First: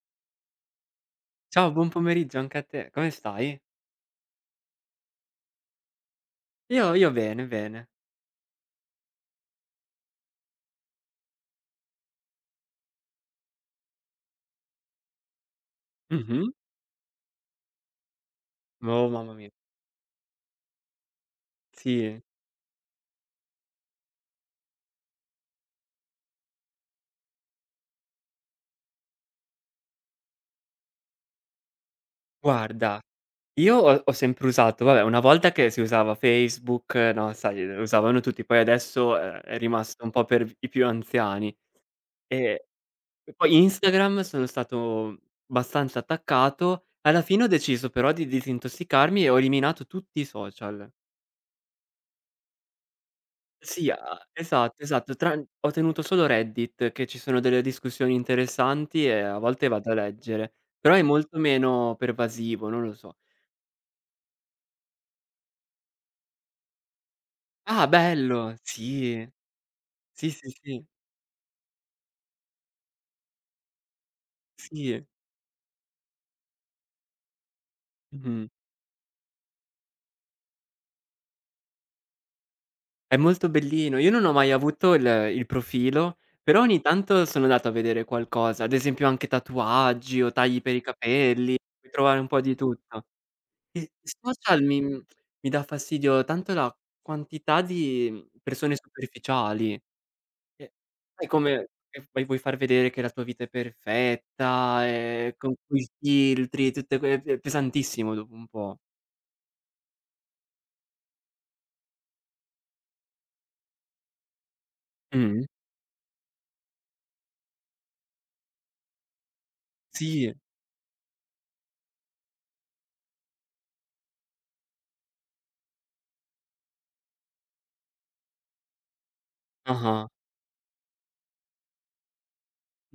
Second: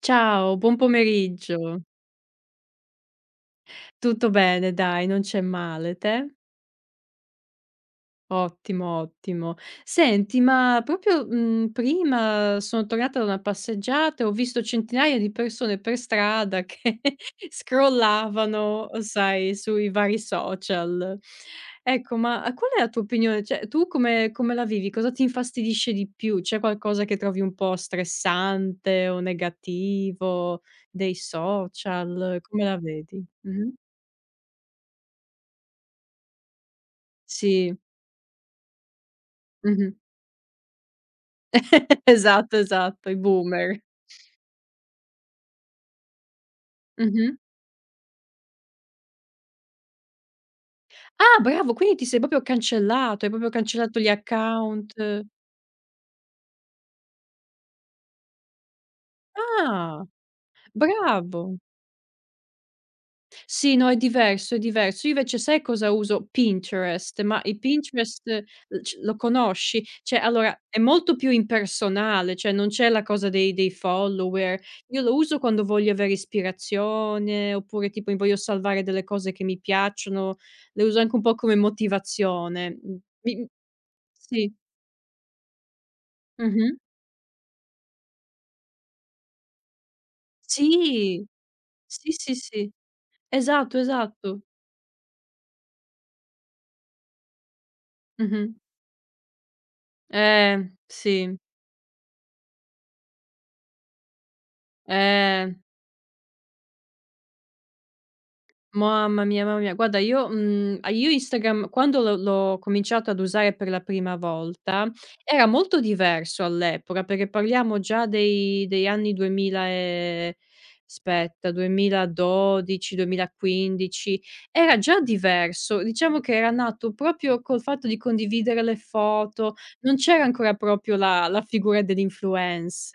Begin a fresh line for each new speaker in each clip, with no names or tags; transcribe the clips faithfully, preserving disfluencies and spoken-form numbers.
Ciao, buon
Ciao,
pomeriggio.
buon pomeriggio anche a te. Come stai?
Tutto bene dai, non c'è male, te?
Io io bene, bene.
Ottimo, ottimo. Senti, ma proprio, mhmm, prima sono tornata da una passeggiata e ho visto centinaia di persone per
Mh-mh.
strada che scrollavano,
Oh, mamma mia.
sai, sui vari social. Ecco,
Sì.
ma eh, qual è la tua opinione? Cioè, tu come come la vivi? Cosa ti infastidisce di più? C'è qualcosa che trovi un po' stressante o negativo dei social? Come la
Guarda,
vedi? Mh-mh.
io ho ho sempre usato vabbè, una volta che si usava Facebook, eh, no, sai,
Sì,
lo usavano tutti, poi adesso, ehm, è
mh-mh.
rimasto un po' per i più anziani.
Esatto,
Ehm,
esatto, i
e poi
boomer.
Instagram sono stato abbastanza attaccato. Alla
Mh-mh.
fine ho deciso però di disintossicarmi e ho eliminato tutti i social.
Ah, bravo, quindi ti sei proprio cancellato, hai proprio
Sì, a
cancellato gli
esatto,
account.
esatto. Tran Ho tenuto solo Reddit, che ci sono delle discussioni interessanti e a volte vado a
Ah,
leggere, però è molto
bravo.
meno pervasivo, non lo so.
Sì, no, è diverso, è diverso. Io invece sai cosa uso? Pinterest, ma i
"Ah,
Pinterest,
bello!"
uhm, c lo
Sì,
conosci? Cioè,
sì, sì,
allora, è
sì,
molto più impersonale, cioè non c'è la cosa dei dei follower. Io
sì.
lo uso quando voglio avere ispirazione, oppure tipo mi voglio
Mh-mh.
salvare delle cose che mi piacciono, le uso anche un po' come motivazione. Mhmm,
È molto
mi
bellino. Io non ho mai
Sì.
avuto il il profilo, però
Mh-mh.
ogni tanto sono andato a vedere qualcosa, ad esempio anche tatuaggi o tagli per i
Sì.
capelli, puoi
Sì,
trovare un
sì,
po' di
sì.
tutto.
Esatto,
I
esatto.
social mi mhmm, mi dà fastidio tanto la quantità di, mhmm,
Mh-mh.
persone superficiali,
Eh,
che sai
sì.
come che poi vuoi far vedere che la tua vita è perfetta, ehm, con
Eh.
quei filtri, e tutte que è pesantissimo dopo un po'.
Mamma mia, mamma mia. Guarda io mhmm, a io Instagram quando l'ho l'ho cominciato ad usare per la prima volta,
Mh.
era molto diverso all'epoca, perché parliamo già dei degli anni duemila
Sì.
e aspetta, duemiladodici, duemilaquindici. Era già diverso, diciamo che era nato proprio col fatto di condividere le foto, non
Ah-ah.
c'era ancora proprio la la figura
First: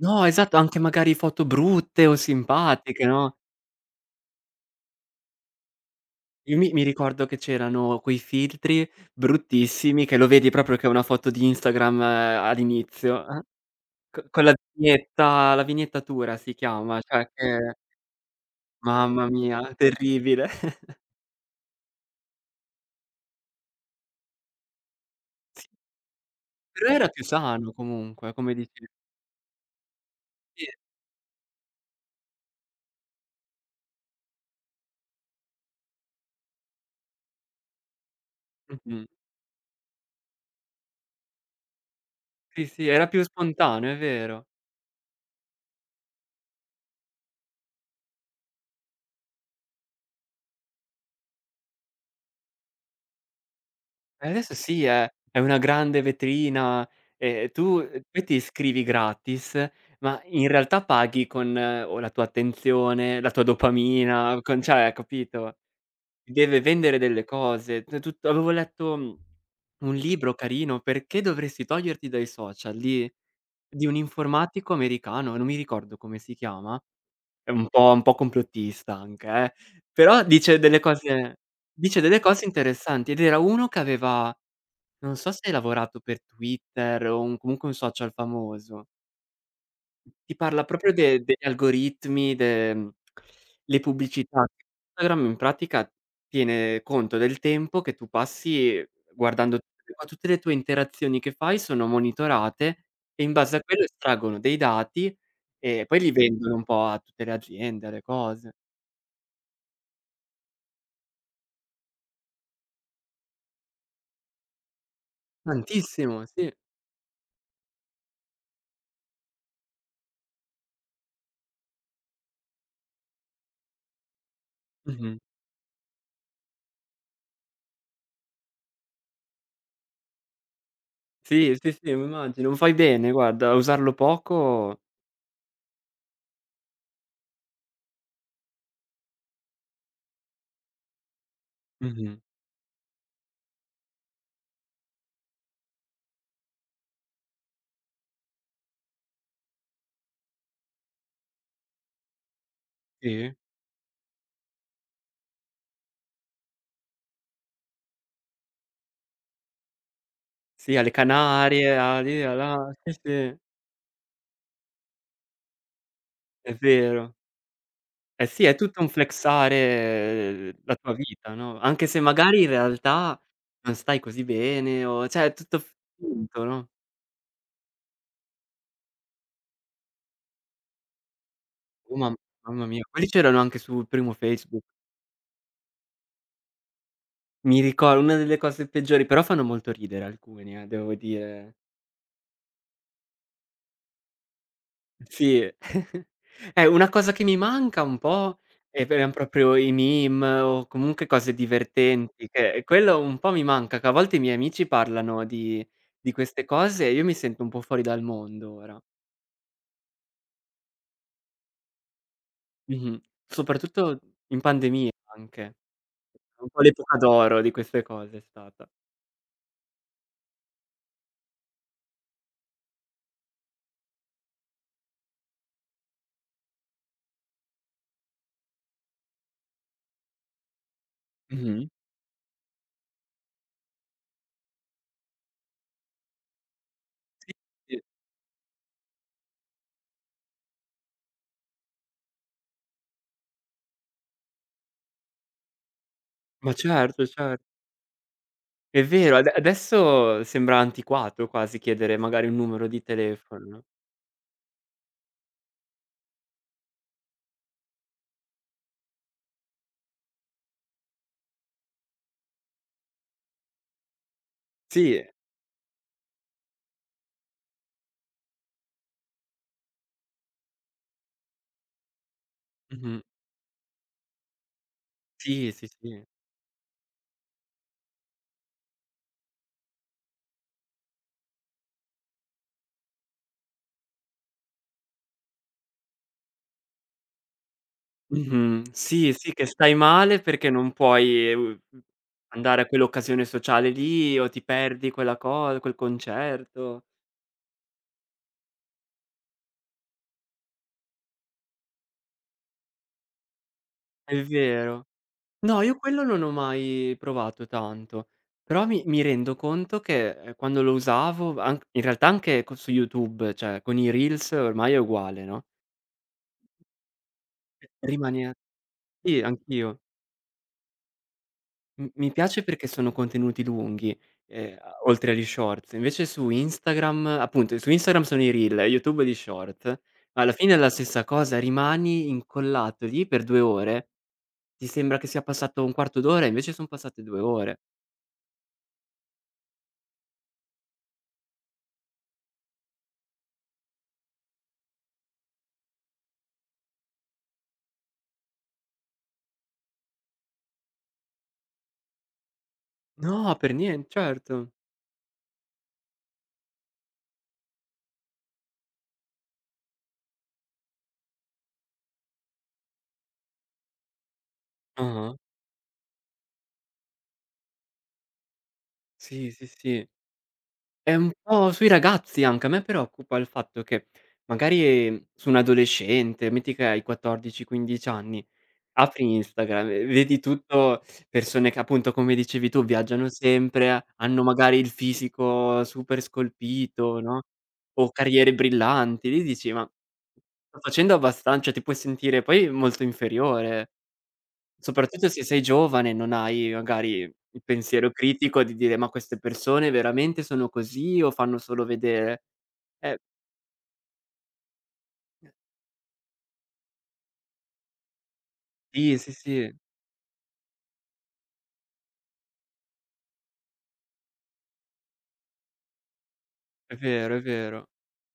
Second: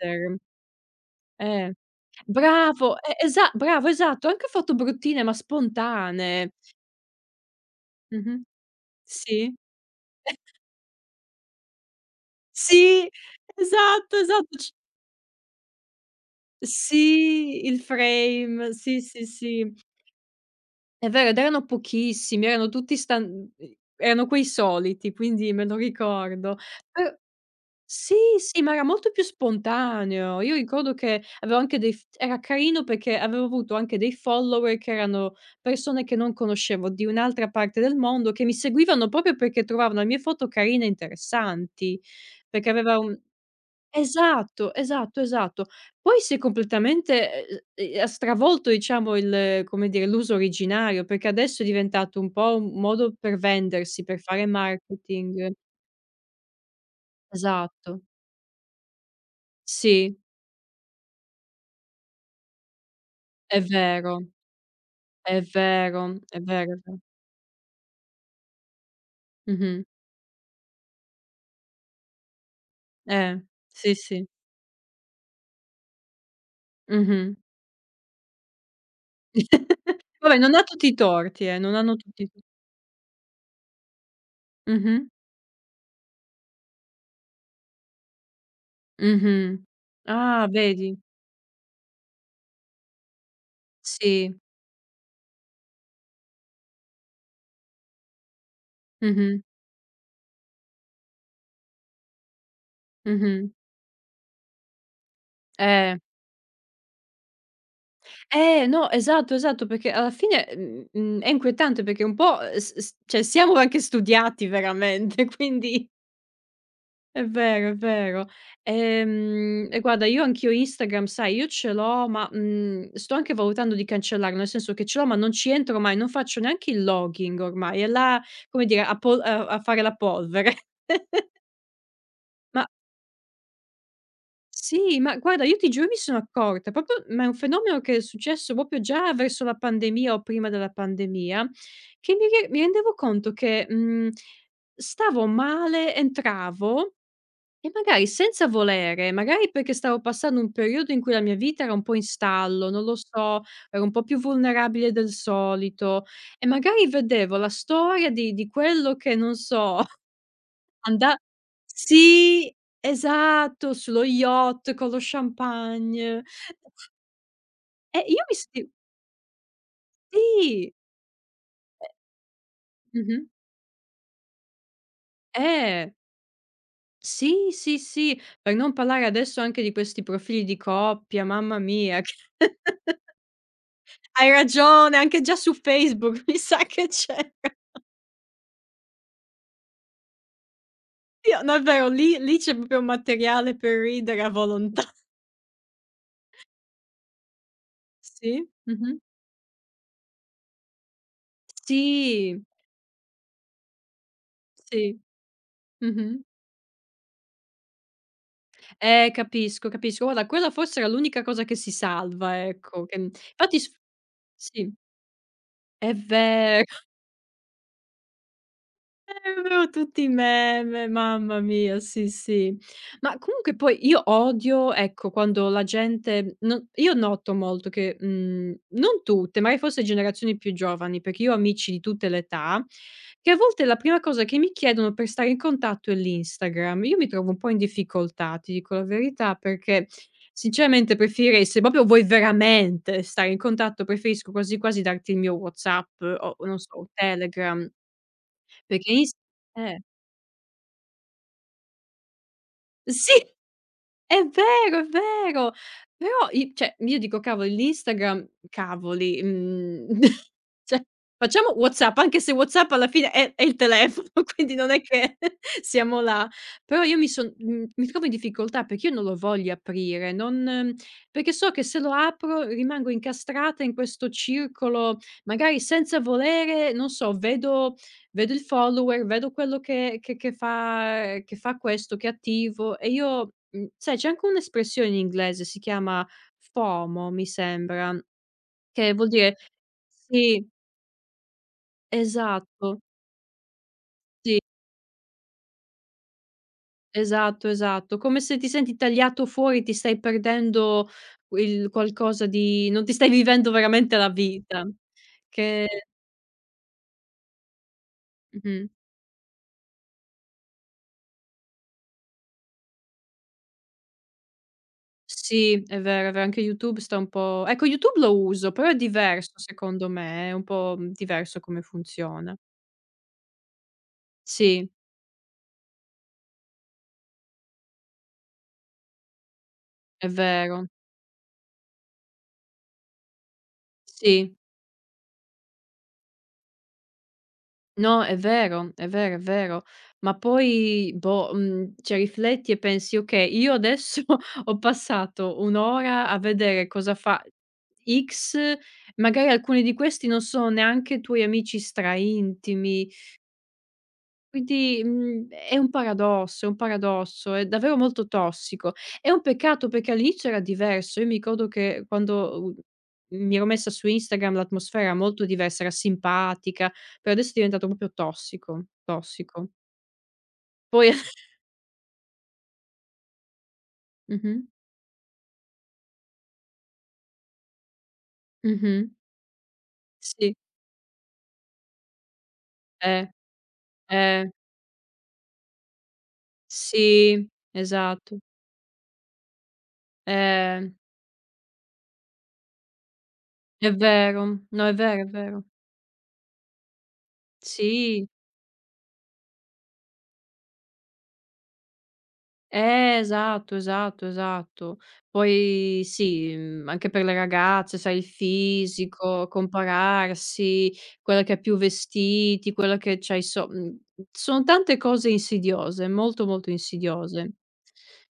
No, esatto, anche magari foto
Eh,
brutte o
bravo,
simpatiche,
e
no,
esa Bravo, esatto, anche foto bruttine ma spontanee.
io mi mi ricordo che c'erano quei
Mh-mh.
filtri
Sì.
bruttissimi che lo vedi proprio che è una foto di Instagram ehm,
Sì,
all'inizio.
esatto,
Co con la
esatto, c
vignetta la vignettatura si chiama, cioè
Sì,
che
il frame, sì,
mamma
sì,
mia,
sì.
terribile.
È vero, ed erano pochissimi, erano tutti stan mhmm, erano quei soliti, quindi me lo ricordo.
Però era
Per
più sano
Sì,
comunque, come
sì, ma era
dici
molto più spontaneo. Io
sì,
ricordo che avevo anche dei f era carino perché avevo avuto anche dei follower che erano persone che non conoscevo, di un'altra parte del mondo, che mi
mh-mh.
seguivano proprio perché trovavano le mie foto carine e interessanti,
Sì,
perché
sì,
aveva
era
un
più spontaneo, è vero.
esatto, esatto, esatto. Poi si è completamente, ehm, ehm, ha stravolto diciamo il come dire, l'uso originario, perché adesso è diventato un po' un modo per vendersi, per
E
fare
adesso sì, è è
marketing.
una grande vetrina e tu
Esatto.
poi ti iscrivi gratis,
Sì.
ma in realtà paghi con eh, o la tua attenzione, la tua
È vero,
dopamina, con cioè
è
capito?
vero, è
Deve
vero, è
vendere
vero.
delle cose, t tut avevo letto, mhmm,
Mh-mh.
un libro carino, "Perché dovresti toglierti dai social", di
Eh,
di
sì,
un
sì.
informatico americano, non mi ricordo come si chiama,
Mh-mh.
è un po' un po' complottista anche eh, però
Vabbè, non
dice
ha
delle
tutti i
cose
torti, eh, non hanno
dice delle
tutti i to
cose interessanti ed era uno che aveva
mh-mh,
non so se hai lavorato per Twitter o un comunque un social famoso.
mh-mh.
Ti
Ah,
parla proprio
vedi?
de degli algoritmi, de mhmm, le
Sì.
pubblicità. Instagram in pratica tiene conto del tempo che tu passi
Mh-mh,
guardando ma tutte le tue interazioni che fai sono monitorate e in
mh-mh.
base a quello estraggono dei dati e
Eh.
poi li vendono un po' a tutte le aziende, alle cose.
Eh, no, esatto, esatto, perché alla fine, mhmm, mhmm, è inquietante perché un po', ehm, s s cioè siamo anche studiati veramente, quindi
Tantissimo, sì.
è vero, è vero. Ehm, e guarda io anch'io Instagram, sai, io ce l'ho ma, mhmm, sto anche valutando di cancellarlo, nel senso che ce l'ho ma
Mh-mh.
non ci entro mai, non faccio neanche il logging ormai, è là, come dire, a pol a a fare la polvere.
Sì, sì, sì, mi immagino.
Ma
Fai bene guarda, a usarlo poco
sì, ma guarda io ti giuro mi sono accorta, proprio ma è un fenomeno che è successo proprio già verso la pandemia o prima della pandemia, che
mh-mh.
mi re mi rendevo conto che, mhmm, stavo male, entravo. E magari senza volere, magari perché stavo passando un periodo in cui la mia vita era un po' in stallo, non lo
Sì?
so, ero un po' più vulnerabile del solito e magari vedevo la storia di di quello che, non so,
Sì, alle
anda
Canarie, a lì, a
sì,
là. Sì, sì,
esatto, sullo yacht con lo champagne.
è vero.
E io
Eh
mi
sì, è
senti
tutto un flexare eh, la
Sì,
tua vita, no, anche se magari in
mh-mh,
realtà non stai così bene o cioè è tutto
eh,
finto, no.
sì, sì, sì, per non parlare adesso anche di questi profili di coppia, mamma
Oh
mia
mam
che
mamma mia, quelli c'erano anche sul primo
hai
Facebook.
ragione, anche già su Facebook mi sa che c'era.
Mi ricor Una delle cose peggiori, però fanno molto ridere alcuni eh, devo
Io
dire.
davvero lì lì c'è proprio un materiale per ridere a volontà.
Sì, eh, una cosa che mi manca un
Sì,
po' è p
mh-mh.
eran proprio i meme o comunque cose divertenti,
Sì,
che quello un po' mi manca, che a volte i miei amici
sì,
parlano di di
mh-mh.
queste cose e io mi sento un po' fuori dal mondo ora.
Eh, capisco, capisco. Guarda, quella forse era l'unica cosa che si salva, ecco, che
Mh-mh.
infatti s
Soprattutto in
sì,
pandemia anche.
è
Un po'
ve
l'epoca d'oro di queste cose è stata.
avevo tutti i meme, mamma mia, sì, sì. Ma comunque poi io odio, ecco, quando la gente non io noto molto che, mhmm, non tutte, magari forse generazioni più giovani, perché io ho
Mh-mh.
amici di tutte le età, che a volte la prima cosa che mi chiedono per stare in contatto è l'Instagram. Io mi trovo
Sì,
un po' in
sì.
difficoltà, ti dico la verità, perché sinceramente preferirei se proprio vuoi veramente stare in contatto, preferisco quasi quasi darti il mio WhatsApp o
Ma
non so,
certo, cer
Telegram.
è
Perché is
vero, ade
Eh,
adesso sembra antiquato quasi chiedere magari un numero di
sì,
telefono.
è vero, è vero. Però i Cioè, io dico: "Cavoli, l'Instagram cavoli, mhmm, cioè, facciamo WhatsApp", anche se WhatsApp alla fine è è il telefono, quindi non è
Sì.
che siamo là. Però io mi son mhmm, mi trovo in difficoltà perché io non lo voglio aprire, non perché so che se lo apro rimango
Mh-mh.
incastrata in questo circolo,
Sì,
magari
sì,
senza
sì.
volere, non so, vedo. Vedo il follower, vedo quello che che che fa ehm, che fa questo, che è attivo e io mhmm, sai c'è anche un'espressione in inglese, si chiama FOMO mi sembra,
Mh-mh.
che vuol
Sì, sì,
dire
che stai male
sì,
perché non puoi, uhm, andare a
esatto,
quell'occasione sociale lì o
sì,
ti perdi quella co quel concerto.
esatto, esatto, come se ti senti tagliato fuori, ti stai perdendo il qualcosa di non ti stai vivendo veramente la
È
vita.
vero. No,
Che
io quello non ho mai provato tanto, però
Mh-mh.
mi mi rendo conto che, ehm, quando lo usavo an in realtà anche co su YouTube, cioè con i reels ormai è uguale, no,
Sì, è vero, è vero, anche YouTube sta un po' ecco YouTube lo
rimanea
uso, però è
sì,
diverso
anch'io.
secondo me, è un po', mhmm, diverso come
M mi
funziona.
piace perché sono contenuti lunghi, ehm,
Sì,
a oltre agli shorts. Invece su Instagram appunto, su Instagram sono i reel, YouTube gli short.
è
Alla fine è
vero.
la stessa cosa, rimani incollato lì per due ore,
Sì.
ti sembra che sia passato un quarto d'ora, e invece son passate due ore.
No, è vero, è vero, è vero. Ma poi, boh, mhmm, cioè rifletti e pensi: "Okay, io adesso ho passato un' ora a vedere cosa fa X", magari alcuni di questi non sono neanche tuoi amici stra intimi.
No, per nien certo.
Quindi, mhmm, è un paradosso, è un paradosso, è davvero molto tossico. È un peccato perché all'inizio era diverso. Io mi ricordo che quando, uhm, mi ero messa su Instagram l'atmosfera era
Ah-ah.
molto diversa, era simpatica, però adesso è diventato proprio tossico,
Sì, sì,
tossico.
sì.
Poi
È un po' sui ragazzi anche. A me preoccupa il fatto che
mh-mh,
magari eh, su un adolescente, metti che hai quattordici, quindici anni.
mh-mh,
Apri Instagram e vedi
sì,
tutto persone che appunto, come dicevi tu,
eh,
viaggiano sempre, hanno
eh,
magari il fisico super scolpito, no,
sì,
o
esatto,
carriere brillanti. Lì dici: "Ma sto
eh,
facendo abbastan" cioè ti puoi sentire poi molto inferiore,
è vero. No, è vero, è
soprattutto se sei
vero.
giovane e non hai magari il pensiero
Sì.
critico di dire: "Ma queste persone veramente sono così o fanno solo vedere?"
Eh,
Eh,
esatto, esatto, esatto. Poi sì, mhmm, anche per le ragazze, sai, il
sì, sì,
fisico,
sì,
compararsi, quella che ha più vestiti, quella che c'ha i so mhmm, sono tante cose insidiose, molto, molto
è vero, è
insidiose.
vero.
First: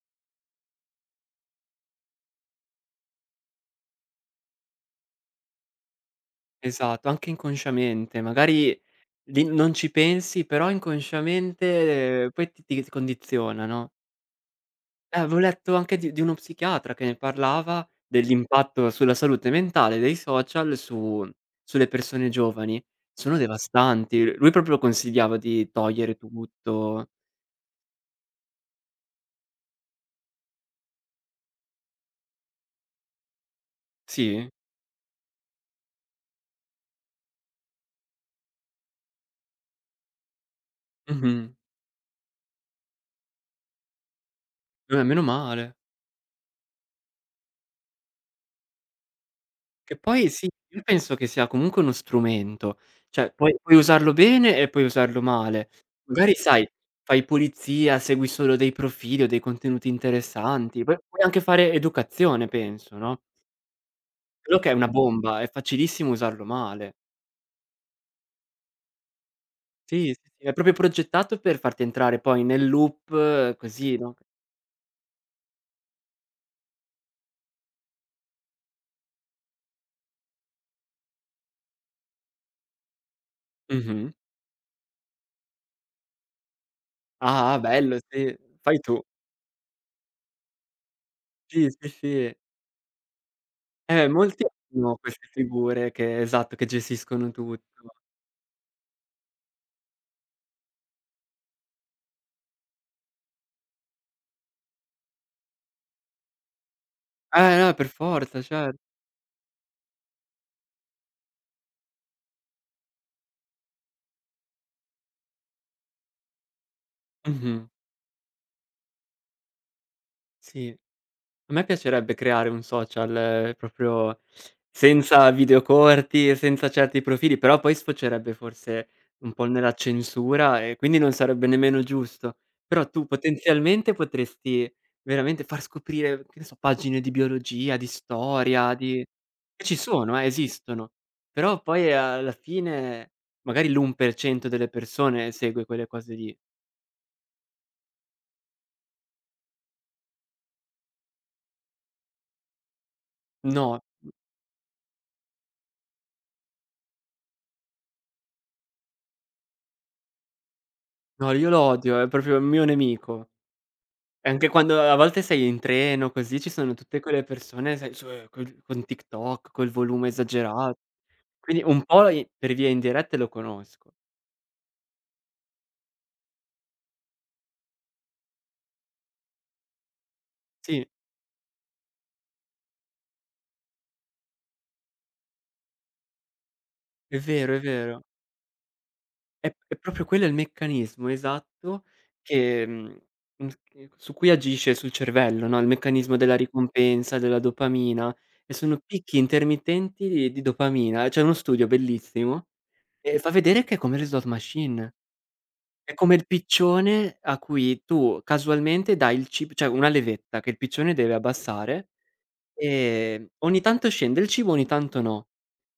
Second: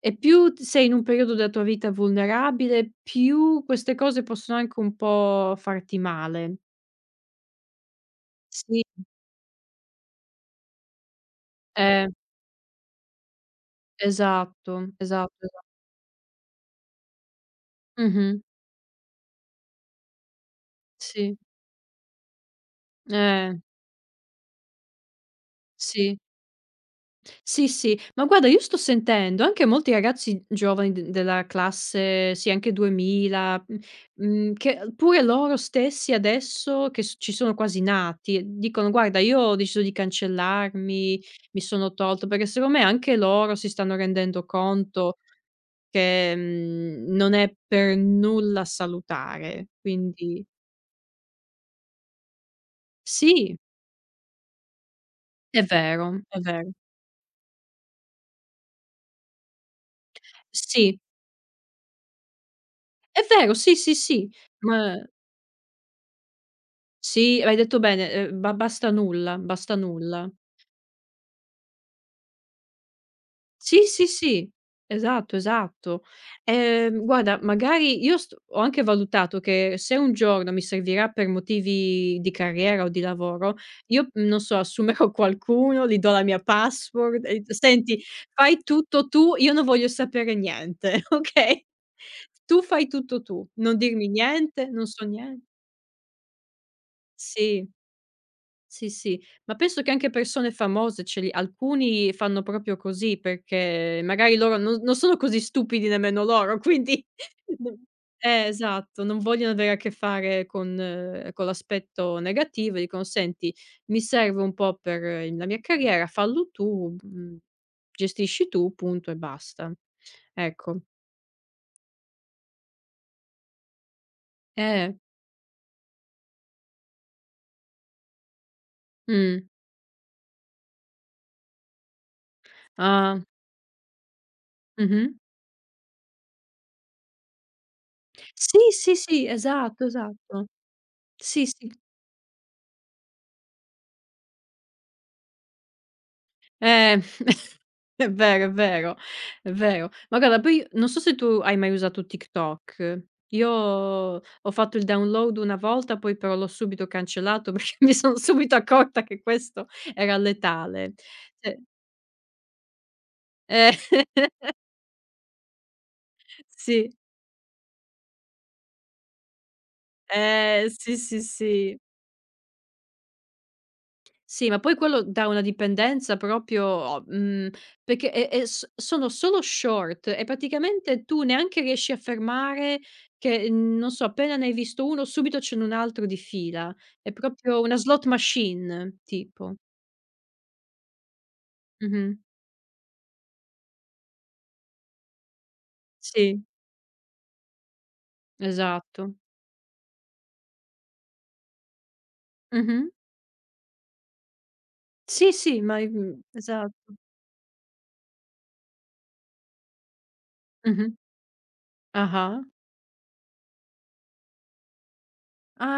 E più t sei in un periodo della tua vita vulnerabile, più queste cose possono anche un po' farti male.
Esatto, anche inconsciamente, magari
Sì,
lì non ci pensi, però
eh,
inconsciamente ehm, poi ti ti condiziona, no.
esatto,
Eh,
esatto,
avevo
esa
letto anche di di uno psichiatra che ne parlava,
mh-mh,
dell'impatto sulla salute mentale dei social su
sì,
sulle persone giovani. Sono
eh,
devastanti. L Lui proprio consigliava di togliere
sì.
tutto.
Sì, sì, ma guarda io sto sentendo anche molti ragazzi giovani d della classe, sì anche duemila, mhmm,
Sì?
mhmm, che pure loro stessi adesso che s ci sono quasi nati, dicono: "Guarda io ho deciso di cancellarmi,
Mh-mh.
mi sono tolto", perché secondo me anche loro si stanno rendendo
Eh,
conto
meno male.
che, mhmm, non è per nulla salutare,
Che poi
quindi
sì, io penso che sia comunque uno strumento, cioè puoi
sì,
puoi usarlo bene e puoi usarlo
è
male.
vero,
Magari
è
sai,
vero.
fai pulizia, segui solo dei profili o dei contenuti interessanti, poi
Sì,
puoi anche fare educazione penso, no,
è vero, sì, sì, sì,
quello che è una
ma
bomba, è facilissimo usarlo male.
sì, l'hai detto bene, ehm, ba basta nulla, basta
Sì, sì,
nulla.
sì, è proprio progettato per farti entrare poi nel loop
Sì,
così,
sì,
no.
sì, esatto, esatto. Ehm, guarda, magari io st ho anche valutato che se un giorno mi servirà per motivi di carriera o di lavoro, io,
Mh-mh.
mhmm, non so, assumerò qualcuno, gli do la mia password e:
Ah, bello
"Senti,
sì,
fai
fai tu.
tutto tu, io non voglio sapere niente, okay?
Sì, sì, sì.
Tu fai tutto tu, non
Eh,
dirmi
molti
niente, non
hanno
so
queste
nien".
figure che esatto, che gestiscono
Sì.
tutto.
Sì, sì, ma penso che anche persone famose ce li alcuni fanno proprio così, perché magari loro non non sono così stupidi nemmeno loro, quindi
Eh, no,
non
per forza,
eh,
cer
esatto, non vogliono avere a che fare con eh, con l'aspetto negativo, dicono: "Senti, mi serve un po' per eh, la mia carriera, fallo tu, mhmm,
mh-mh,
gestisci tu, punto e basta."
sì.
Ecco.
A me piacerebbe creare un social eh, proprio
Eh,
senza video corti e senza certi profili, però poi sfocerebbe forse un po'
mh.
nella censura e quindi non sarebbe nemmeno giusto. Però tu
Ah.
potenzialmente potresti
Mh-mh.
veramente far scoprire, che ne so, pagine di biologia, di
Sì,
storia,
sì,
di
sì,
che ci
esatto,
sono, eh,
esatto.
esistono.
Sì,
Però
sì.
poi eh, alla fine magari l'uno per cento delle persone segue quelle cose lì.
Eh, è vero, è vero, è vero. Ma guarda poi non so se tu hai mai usato TikTok. Io
No,
ho fatto il download una volta, poi però l'ho subito cancellato perché mi son subito accorta che questo era letale.
no, io
Cioè
lo odio, è proprio il mio nemico.
eh,
E anche quando a volte sei in treno, così, ci sono
sì,
tutte quelle persone, sai, su eh, col con TikTok, col volume
eh,
esagerato.
sì, sì,
Quindi
sì.
un po' i per via indirette lo conosco.
Sì, ma poi quello dà una dipendenza proprio o mhmm, perché è è s sono solo short e
Sì,
praticamente tu neanche riesci a fermare che, mhmm, non so, appena ne hai visto uno subito ce n'è un altro di fila. È
è vero, è
proprio una
vero.
slot machine
È
tipo.
è proprio quello il meccanismo esatto
Mh-mh.
che mhmm, mhmm, che su cui agisce sul cervello, no, il meccanismo della
Sì,
ricompensa, della dopamina, e sono
esatto.
picchi intermittenti di di dopamina. C'è uno studio bellissimo,
Mh-mh.
e fa vedere che è come le slot machine.
Sì, sì, ma i
È come
mhmm,
il
esatto.
piccione a cui tu casualmente dai il cib cioè una levetta che il piccione
Mh-mh.
deve abbassare,
Ah-ah.
ehm, ogni tanto scende il cibo, ogni tanto no.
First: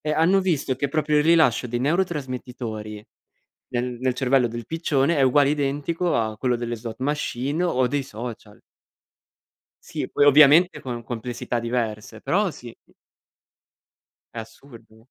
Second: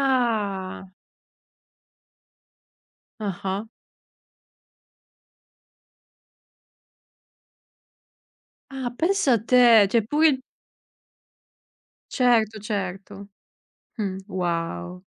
E hanno visto che proprio il rilascio dei neurotrasmettitori
Ah-ah.
nel nel cervello del piccione è uguale identico a quello delle slot machine o dei social.
Ah, pensa te, cioè
Sì, poi
pure il
ovviamente con complessità diverse, però
certo,
sì,
certo. Mh,
è
wow.
assurdo.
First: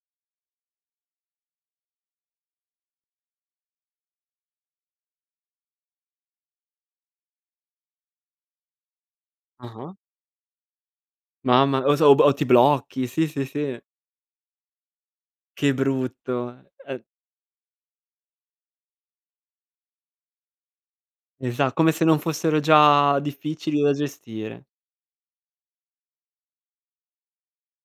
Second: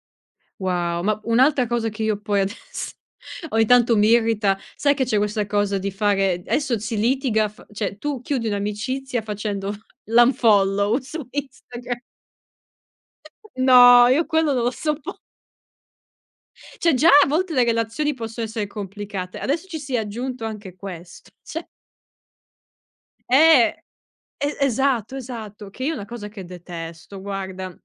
Wow, ma un'altra cosa che io poi adesso ogni tanto mi irrita, sai che c'è questa cosa di fare adesso si litiga f cioè tu chiudi un'amicizia facendo
Ah-ah.
l'unfollow su
Mamma o
Instagram.
so o b o ti blocchi, sì, sì, sì.
No, io quello non lo soppo
Che brutto.
Cioè
Ehm
già a volte le relazioni possono essere complicate, adesso ci sia aggiunto anche questo. Cioè
Esa Come se non fossero già
eh,
difficili da
e
gestire.
esatto, esatto, che io è una cosa che detesto, guarda.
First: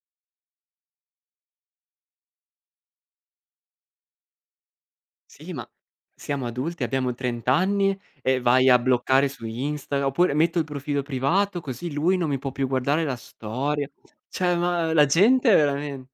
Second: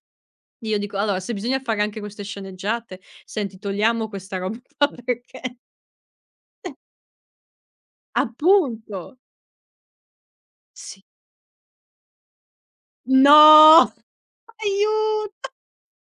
Io dico: "Allora se bisogna fare anche queste sceneggiate, senti togliamo questa roba qua
Sì,
perché"
ma siamo adulti, abbiamo trenta anni e vai a
appunto!
bloccare su Insta oppure metto il profilo
Sì.
privato così lui non mi può più guardare la storia.
No!
Cioè, ma la
Aiuto!
gente è veramen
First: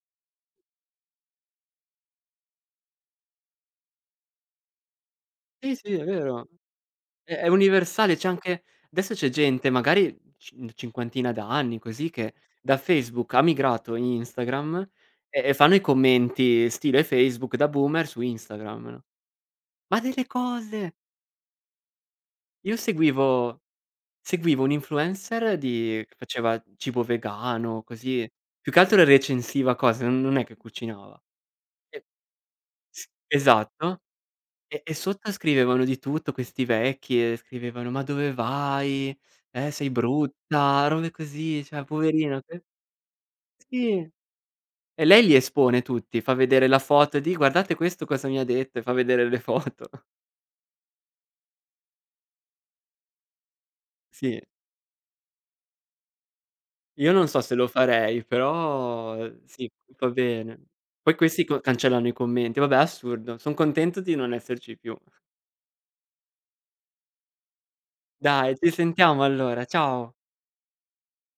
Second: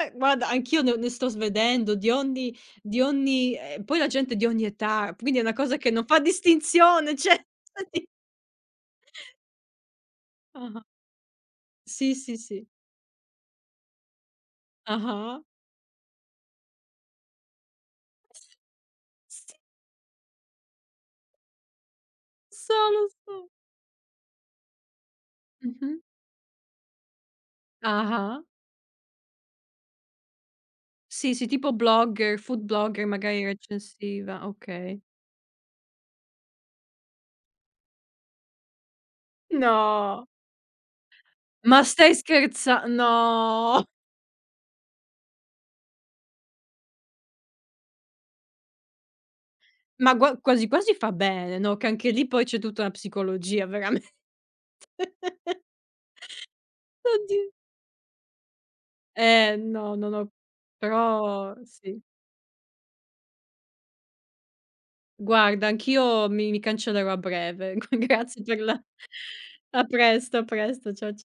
Eh, guarda anch'io ne ne sto svedendo di ogni di ogni ehm, poi la gente di ogni età, quindi è una
sì,
cosa che
sì, è
non fa
vero.
distinzione,
È
cioè
è universale, c'è anche adesso c'è gente magari cin
ah-ah.
cinquantina d'anni così
Sì,
che
sì, sì.
da Facebook ha migrato in Instagram
Ah-ah.
e e fanno i commenti stile Facebook da boomer su Instagram, no:
Sì,
"Ma delle cose!"
lo
Io
so, lo so.
seguivo seguivo un influencer
Mh-mh.
di che faceva cibo vegano, così,
Ah-ah.
più che altro recensiva cose, non non è che cucinava.
Sì, sì, tipo
E
blogger, food blogger
s
magari
esatto,
recensiva,
e e
okay.
sotto scrivevano di tutto questi vecchi e scrivevano: "Ma dove vai? Eh, sei
No,
brutta", robe così,
ma
cioè
stai
poverina que
scherza no!
sì, e lei li espone tutti, fa vedere la foto di: "Guardate questo cosa mi ha detto", e fa vedere le foto.
Ma gua quasi quasi fa bene, no, che anche lì poi c'è tutta la psicologia veramente.
Sì. Io non
Oddi
so se lo farei, però eh,
eh,
sì,
no,
fa
non ho
bene. Poi questi
però
co
sì.
cancellano i commenti. Vabbè, assurdo. Son contento di non esserci più.
Guarda, anch'io mi mi cancellerò a breve. Grazie
Dai,
per
ci
la
sentiamo allora.
a
Ciao.
presto, a presto. Cia